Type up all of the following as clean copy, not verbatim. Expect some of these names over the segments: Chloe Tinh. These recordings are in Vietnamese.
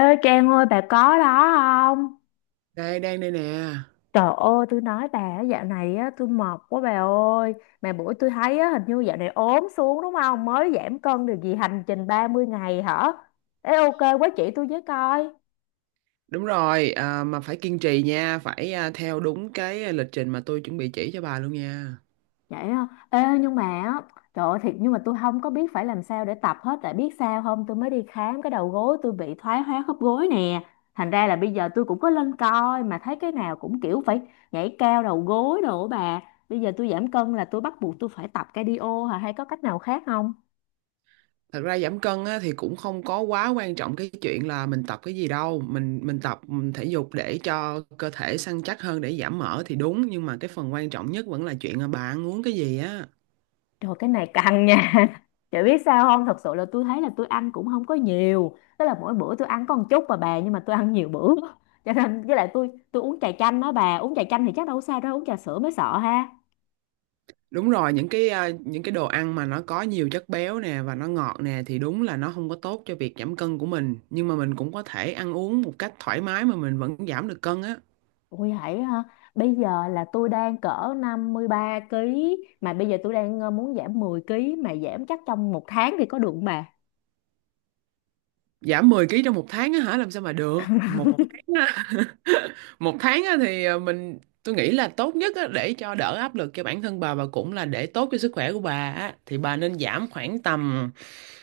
Ê Trang ơi bà có đó không? Đây, đang đây nè. Trời ơi tôi nói bà á, dạo này á tôi mệt quá bà ơi. Mà bữa tôi thấy á hình như dạo này ốm xuống đúng không? Mới giảm cân được gì hành trình 30 ngày hả? Ê ok quá chỉ tôi với coi. Đúng rồi, à, mà phải kiên trì nha, phải theo đúng cái lịch trình mà tôi chuẩn bị chỉ cho bà luôn nha. Vậy á. Ê, nhưng mà á, trời ơi thiệt nhưng mà tôi không có biết phải làm sao để tập hết tại biết sao không tôi mới đi khám cái đầu gối tôi bị thoái hóa khớp gối nè, thành ra là bây giờ tôi cũng có lên coi mà thấy cái nào cũng kiểu phải nhảy cao đầu gối đồ á bà. Bây giờ tôi giảm cân là tôi bắt buộc tôi phải tập cardio hả hay có cách nào khác không? Thật ra giảm cân á, thì cũng không có quá quan trọng cái chuyện là mình tập cái gì đâu, mình tập mình thể dục để cho cơ thể săn chắc hơn để giảm mỡ thì đúng, nhưng mà cái phần quan trọng nhất vẫn là chuyện là bà ăn uống cái gì á. Trời cái này căng nha Chị biết sao không? Thật sự là tôi thấy là tôi ăn cũng không có nhiều. Tức là mỗi bữa tôi ăn có một chút mà bà. Nhưng mà tôi ăn nhiều bữa Cho nên với lại tôi uống trà chanh đó bà. Uống trà chanh thì chắc đâu có sao đâu. Uống trà sữa mới sợ ha. Đúng rồi, những cái những cái đồ ăn mà nó có nhiều chất béo nè và nó ngọt nè thì đúng là nó không có tốt cho việc giảm cân của mình, nhưng mà mình cũng có thể ăn uống một cách thoải mái mà mình vẫn giảm được cân á. Ui hãy ha. Bây giờ là tôi đang cỡ 53 ký. Mà bây giờ tôi đang muốn giảm 10 ký. Mà giảm chắc trong một tháng thì có được không bà? Giảm 10 ký trong một tháng á hả làm sao mà được? Một tháng á, một tháng á thì mình tôi nghĩ là tốt nhất á, để cho đỡ áp lực cho bản thân bà và cũng là để tốt cho sức khỏe của bà á, thì bà nên giảm khoảng tầm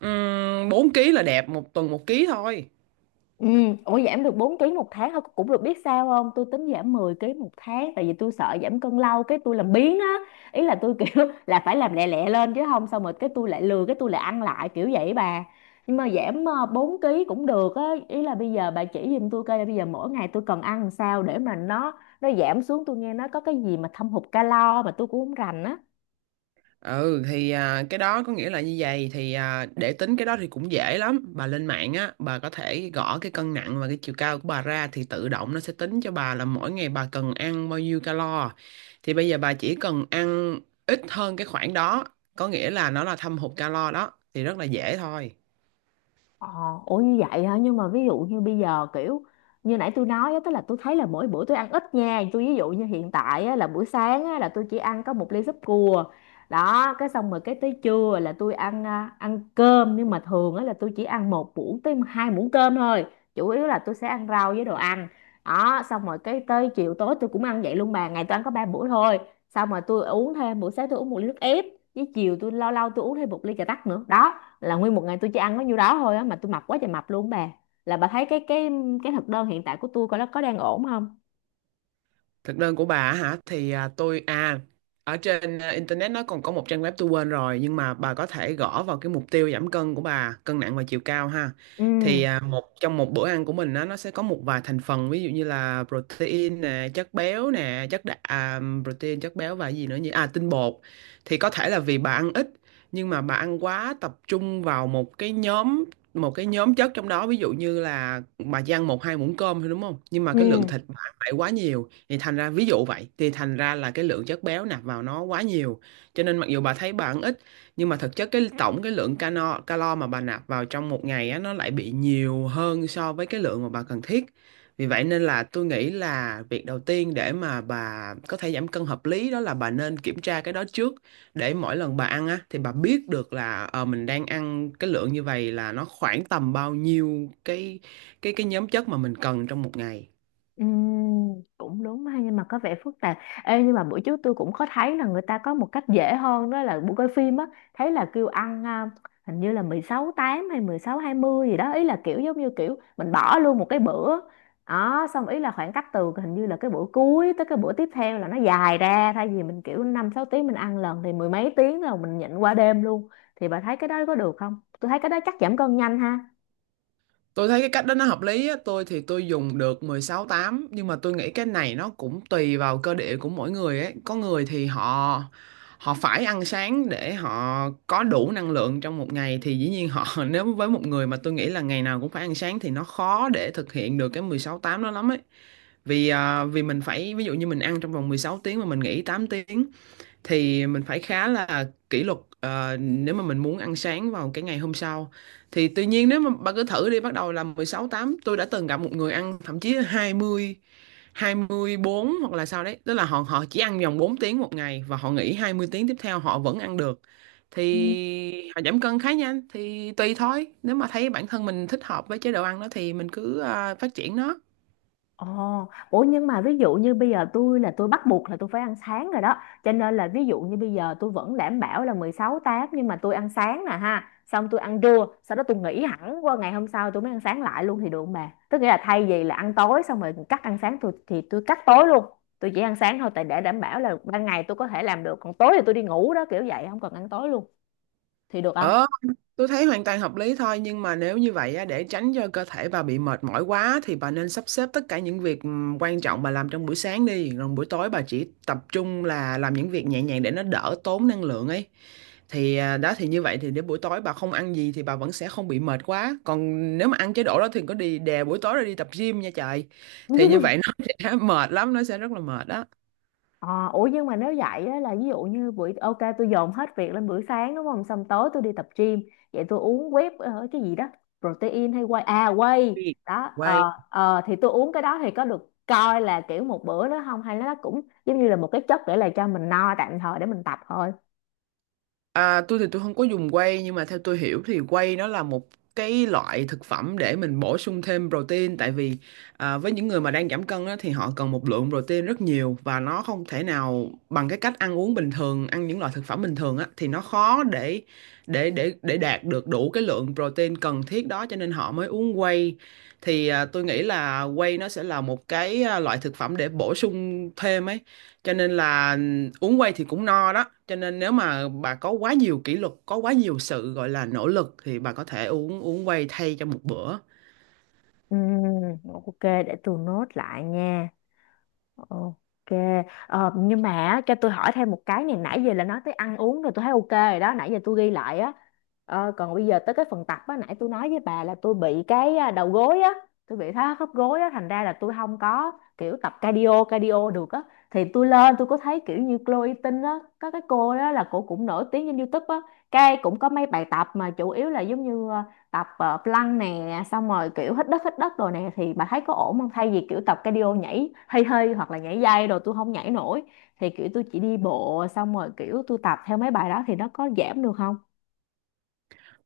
4 ký là đẹp, một tuần một ký thôi. Ừ, ủa giảm được 4 ký một tháng thôi cũng được, biết sao không tôi tính giảm 10 ký một tháng tại vì tôi sợ giảm cân lâu cái tôi làm biếng á. Ý là tôi kiểu là phải làm lẹ lẹ lên chứ không xong rồi cái tôi lại lừa cái tôi lại ăn lại kiểu vậy bà. Nhưng mà giảm 4 kg cũng được á. Ý là bây giờ bà chỉ giùm tôi coi là bây giờ mỗi ngày tôi cần ăn làm sao để mà nó giảm xuống, tôi nghe nó có cái gì mà thâm hụt calo mà tôi cũng không rành á. Ừ thì à, cái đó có nghĩa là như vậy thì để tính cái đó thì cũng dễ lắm, bà lên mạng á, bà có thể gõ cái cân nặng và cái chiều cao của bà ra thì tự động nó sẽ tính cho bà là mỗi ngày bà cần ăn bao nhiêu calo. Thì bây giờ bà chỉ cần ăn ít hơn cái khoảng đó, có nghĩa là nó là thâm hụt calo đó, thì rất là dễ thôi. Ờ, ủa như vậy hả? Nhưng mà ví dụ như bây giờ kiểu như nãy tôi nói á, tức là tôi thấy là mỗi bữa tôi ăn ít nha. Tôi ví dụ như hiện tại á, là buổi sáng á, là tôi chỉ ăn có một ly súp cua. Đó, cái xong rồi cái tới trưa là tôi ăn ăn cơm nhưng mà thường á là tôi chỉ ăn 1 muỗng tới 2 muỗng cơm thôi. Chủ yếu là tôi sẽ ăn rau với đồ ăn. Đó, xong rồi cái tới chiều tối tôi cũng ăn vậy luôn bà, ngày tôi ăn có 3 bữa thôi. Xong rồi tôi uống thêm, buổi sáng tôi uống một ly nước ép, với chiều tôi lâu lâu tôi uống thêm một ly trà tắc nữa. Đó là nguyên một ngày tôi chỉ ăn có nhiêu đó thôi á mà tôi mập quá trời mập luôn bà, là bà thấy cái cái thực đơn hiện tại của tôi coi nó có đang ổn không. Thực đơn của bà á hả? Thì à, tôi ở trên internet nó còn có một trang web tôi quên rồi, nhưng mà bà có thể gõ vào cái mục tiêu giảm cân của bà, cân nặng và chiều cao ha. Ừ. Thì à, một trong một bữa ăn của mình á, nó sẽ có một vài thành phần ví dụ như là protein nè, chất béo nè, chất đạm, protein, chất béo và gì nữa nhỉ? À, tinh bột. Thì có thể là vì bà ăn ít nhưng mà bà ăn quá tập trung vào một cái nhóm chất trong đó, ví dụ như là bà chỉ ăn một hai muỗng cơm thôi đúng không, nhưng mà Ừ. cái lượng thịt bà ăn lại quá nhiều, thì thành ra ví dụ vậy thì thành ra là cái lượng chất béo nạp vào nó quá nhiều, cho nên mặc dù bà thấy bà ăn ít nhưng mà thực chất cái tổng cái lượng calo calo mà bà nạp vào trong một ngày á nó lại bị nhiều hơn so với cái lượng mà bà cần thiết. Vì vậy nên là tôi nghĩ là việc đầu tiên để mà bà có thể giảm cân hợp lý đó là bà nên kiểm tra cái đó trước, để mỗi lần bà ăn á thì bà biết được là mình đang ăn cái lượng như vậy là nó khoảng tầm bao nhiêu cái cái nhóm chất mà mình cần trong một ngày. Ừm, cũng đúng ha nhưng mà có vẻ phức tạp. Ê, nhưng mà bữa trước tôi cũng có thấy là người ta có một cách dễ hơn đó là buổi coi phim á, thấy là kêu ăn hình như là 16:8 hay 16:20 gì đó, ý là kiểu giống như kiểu mình bỏ luôn một cái bữa đó, xong ý là khoảng cách từ hình như là cái bữa cuối tới cái bữa tiếp theo là nó dài ra, thay vì mình kiểu 5 6 tiếng mình ăn lần thì mười mấy tiếng rồi mình nhịn qua đêm luôn. Thì bà thấy cái đó có được không, tôi thấy cái đó chắc giảm cân nhanh ha. Tôi thấy cái cách đó nó hợp lý á, tôi thì tôi dùng được 16 8, nhưng mà tôi nghĩ cái này nó cũng tùy vào cơ địa của mỗi người ấy. Có người thì họ họ phải ăn sáng để họ có đủ năng lượng trong một ngày thì dĩ nhiên họ nếu với một người mà tôi nghĩ là ngày nào cũng phải ăn sáng thì nó khó để thực hiện được cái 16 8 đó lắm ấy. Vì vì mình phải ví dụ như mình ăn trong vòng 16 tiếng mà mình nghỉ 8 tiếng thì mình phải khá là kỷ luật, nếu mà mình muốn ăn sáng vào cái ngày hôm sau. Thì tuy nhiên nếu mà bạn cứ thử đi bắt đầu là 16 8, tôi đã từng gặp một người ăn thậm chí là hai 20, 24 hoặc là sao đấy, tức là họ họ chỉ ăn vòng 4 tiếng một ngày và họ nghỉ 20 tiếng tiếp theo họ vẫn ăn được, thì họ giảm cân khá nhanh, thì tùy thôi nếu mà thấy bản thân mình thích hợp với chế độ ăn đó thì mình cứ phát triển nó. Ồ, ủa nhưng mà ví dụ như bây giờ tôi là tôi bắt buộc là tôi phải ăn sáng rồi đó. Cho nên là ví dụ như bây giờ tôi vẫn đảm bảo là 16:8 nhưng mà tôi ăn sáng nè ha. Xong tôi ăn trưa, sau đó tôi nghỉ hẳn qua ngày hôm sau tôi mới ăn sáng lại luôn thì được không bà? Tức nghĩa là thay vì là ăn tối xong rồi cắt ăn sáng, tôi thì tôi cắt tối luôn. Tôi chỉ ăn sáng thôi tại để đảm bảo là ban ngày tôi có thể làm được. Còn tối thì tôi đi ngủ đó kiểu vậy không cần ăn tối luôn. Thì được không? Ờ. Tôi thấy hoàn toàn hợp lý thôi, nhưng mà nếu như vậy á, để tránh cho cơ thể bà bị mệt mỏi quá thì bà nên sắp xếp tất cả những việc quan trọng bà làm trong buổi sáng đi, rồi buổi tối bà chỉ tập trung là làm những việc nhẹ nhàng để nó đỡ tốn năng lượng ấy. Thì à, đó, thì như vậy thì đến buổi tối bà không ăn gì thì bà vẫn sẽ không bị mệt quá, còn nếu mà ăn chế độ đó thì có đi đè buổi tối rồi đi tập gym nha trời, thì như vậy nó sẽ mệt lắm, nó sẽ rất là mệt đó. Ờ, ủa nhưng mà nếu vậy á, là ví dụ như buổi ok tôi dồn hết việc lên buổi sáng đúng không, xong tối tôi đi tập gym, vậy tôi uống whey cái gì đó protein hay whey whey đó, Quay. Thì tôi uống cái đó thì có được coi là kiểu một bữa nữa không hay nó cũng giống như là một cái chất để là cho mình no tạm thời để mình tập thôi? À, tôi thì tôi không có dùng whey, nhưng mà theo tôi hiểu thì whey nó là một cái loại thực phẩm để mình bổ sung thêm protein, tại vì với những người mà đang giảm cân á, thì họ cần một lượng protein rất nhiều và nó không thể nào bằng cái cách ăn uống bình thường, ăn những loại thực phẩm bình thường á, thì nó khó để đạt được đủ cái lượng protein cần thiết đó, cho nên họ mới uống whey. Thì à, tôi nghĩ là whey nó sẽ là một cái loại thực phẩm để bổ sung thêm ấy, cho nên là uống quay thì cũng no đó, cho nên nếu mà bà có quá nhiều kỷ luật, có quá nhiều sự gọi là nỗ lực thì bà có thể uống uống quay thay cho một bữa. Ừm, ok để tôi nốt lại nha. Ok, nhưng mà á, cho tôi hỏi thêm một cái này, nãy giờ là nói tới ăn uống rồi tôi thấy ok rồi đó, nãy giờ tôi ghi lại á. Ờ, còn bây giờ tới cái phần tập á, nãy tôi nói với bà là tôi bị cái đầu gối á, tôi bị thoát khớp gối á, thành ra là tôi không có kiểu tập cardio cardio được á. Thì tôi lên tôi có thấy kiểu như Chloe Tinh á, có cái cô đó là cô cũng nổi tiếng trên YouTube á, cái cũng có mấy bài tập mà chủ yếu là giống như tập plank nè, xong rồi kiểu hít đất rồi nè, thì bà thấy có ổn không thay vì kiểu tập cardio nhảy hơi hơi hoặc là nhảy dây rồi tôi không nhảy nổi. Thì kiểu tôi chỉ đi bộ xong rồi kiểu tôi tập theo mấy bài đó thì nó có giảm được không?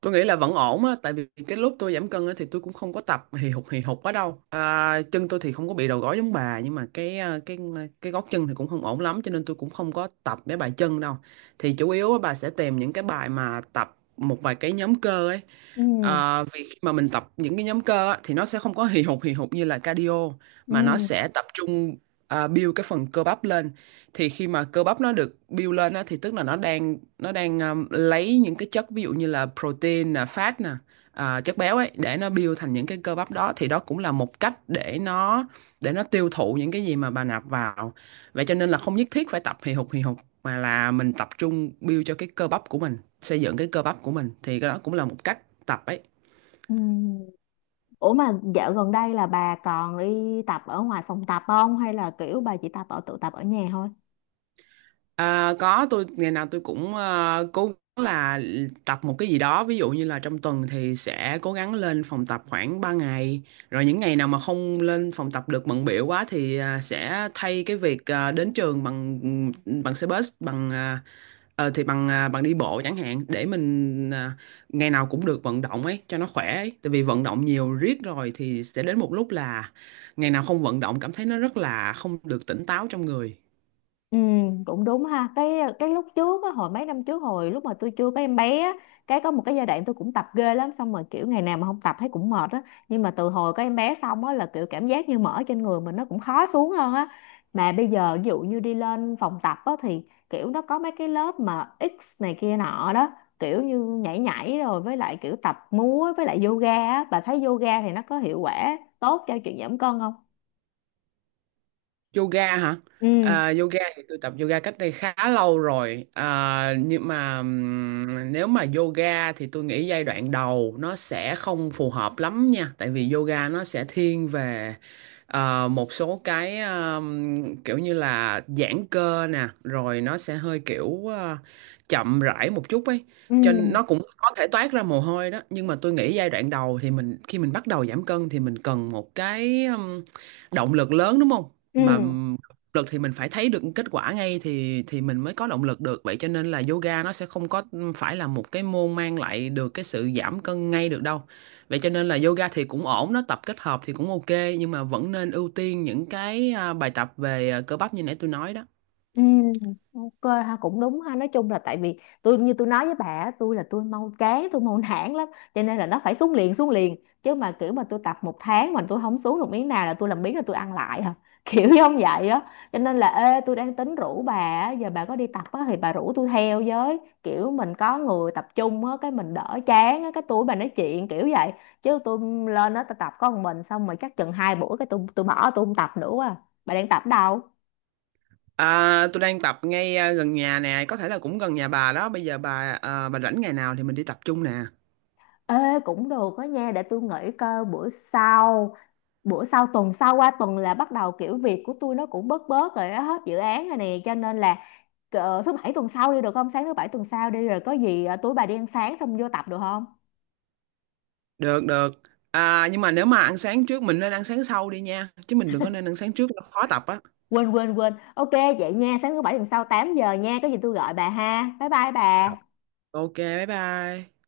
Tôi nghĩ là vẫn ổn á, tại vì cái lúc tôi giảm cân á thì tôi cũng không có tập hì hục quá đâu, chân tôi thì không có bị đầu gối giống bà, nhưng mà cái gót chân thì cũng không ổn lắm cho nên tôi cũng không có tập mấy bài chân đâu, thì chủ yếu á, bà sẽ tìm những cái bài mà tập một vài cái nhóm cơ ấy. Ừ. À, vì khi mà mình tập những cái nhóm cơ á, thì nó sẽ không có hì hục như là cardio, mà nó Ừ. sẽ tập trung build cái phần cơ bắp lên. Thì khi mà cơ bắp nó được build lên á, thì tức là nó đang lấy những cái chất, ví dụ như là protein nè, fat nè, chất béo ấy, để nó build thành những cái cơ bắp đó, thì đó cũng là một cách để nó tiêu thụ những cái gì mà bà nạp vào. Vậy cho nên là không nhất thiết phải tập hì hục mà là mình tập trung build cho cái cơ bắp của mình, xây dựng cái cơ bắp của mình, thì cái đó cũng là một cách tập ấy. Ừ. Ủa mà dạo gần đây là bà còn đi tập ở ngoài phòng tập không hay là kiểu bà chỉ tập ở tự tập ở nhà thôi? À, có, tôi ngày nào tôi cũng cố gắng là tập một cái gì đó, ví dụ như là trong tuần thì sẽ cố gắng lên phòng tập khoảng 3 ngày, rồi những ngày nào mà không lên phòng tập được bận bịu quá thì sẽ thay cái việc đến trường bằng bằng xe bus, bằng bằng đi bộ chẳng hạn, để mình ngày nào cũng được vận động ấy cho nó khỏe ấy, tại vì vận động nhiều riết rồi thì sẽ đến một lúc là ngày nào không vận động cảm thấy nó rất là không được tỉnh táo trong người. Ừ, cũng đúng ha. Cái lúc trước á, hồi mấy năm trước hồi lúc mà tôi chưa có em bé á, cái có một cái giai đoạn tôi cũng tập ghê lắm, xong rồi kiểu ngày nào mà không tập thấy cũng mệt á. Nhưng mà từ hồi có em bé xong á là kiểu cảm giác như mỡ trên người mình nó cũng khó xuống hơn á. Mà bây giờ ví dụ như đi lên phòng tập á thì kiểu nó có mấy cái lớp mà X này kia nọ đó, kiểu như nhảy nhảy rồi với lại kiểu tập múa với lại yoga á, bà thấy yoga thì nó có hiệu quả tốt cho chuyện giảm cân không? Yoga hả? Ừ, À, yoga thì tôi tập yoga cách đây khá lâu rồi. À, nhưng mà nếu mà yoga thì tôi nghĩ giai đoạn đầu nó sẽ không phù hợp lắm nha. Tại vì yoga nó sẽ thiên về một số cái kiểu như là giãn cơ nè, rồi nó sẽ hơi kiểu chậm rãi một chút ấy. ừ, Cho nên nó cũng có thể toát ra mồ hôi đó. Nhưng mà tôi nghĩ giai đoạn đầu thì mình, khi mình bắt đầu giảm cân thì mình cần một cái động lực lớn đúng không? Mà ừ. Động lực thì mình phải thấy được kết quả ngay thì mình mới có động lực được, vậy cho nên là yoga nó sẽ không có phải là một cái môn mang lại được cái sự giảm cân ngay được đâu. Vậy cho nên là yoga thì cũng ổn, nó tập kết hợp thì cũng ok, nhưng mà vẫn nên ưu tiên những cái bài tập về cơ bắp như nãy tôi nói đó. Ừ, ok ha cũng đúng ha, nói chung là tại vì tôi như tôi nói với bà á, tôi là tôi mau chán tôi mau nản lắm, cho nên là nó phải xuống liền chứ mà kiểu mà tôi tập một tháng mà tôi không xuống được miếng nào là tôi làm biếng là tôi ăn lại hả kiểu giống vậy á. Cho nên là ê tôi đang tính rủ bà á, giờ bà có đi tập á thì bà rủ tôi theo với, kiểu mình có người tập trung á cái mình đỡ chán á cái tôi với bà nói chuyện kiểu vậy, chứ tôi lên đó tôi tập có một mình xong rồi chắc chừng 2 buổi cái tôi bỏ tôi không tập nữa quá à. Bà đang tập đâu? À, tôi đang tập ngay gần nhà nè, có thể là cũng gần nhà bà đó, bây giờ bà bà rảnh ngày nào thì mình đi tập chung nè. Ê, cũng được đó nha để tôi nghĩ coi bữa sau, bữa sau tuần sau qua tuần là bắt đầu kiểu việc của tôi nó cũng bớt bớt rồi đó, hết dự án rồi nè, cho nên là thứ bảy tuần sau đi được không, sáng thứ bảy tuần sau đi rồi có gì tối bà đi ăn sáng xong vô tập được không? Được, được. À, nhưng mà nếu mà ăn sáng trước, mình nên ăn sáng sau đi nha, chứ mình đừng có nên ăn sáng trước nó khó tập á. Quên quên quên, ok. Vậy nha sáng thứ bảy tuần sau 8 giờ nha, có gì tôi gọi bà ha, bye bye bà. Ok, bye bye.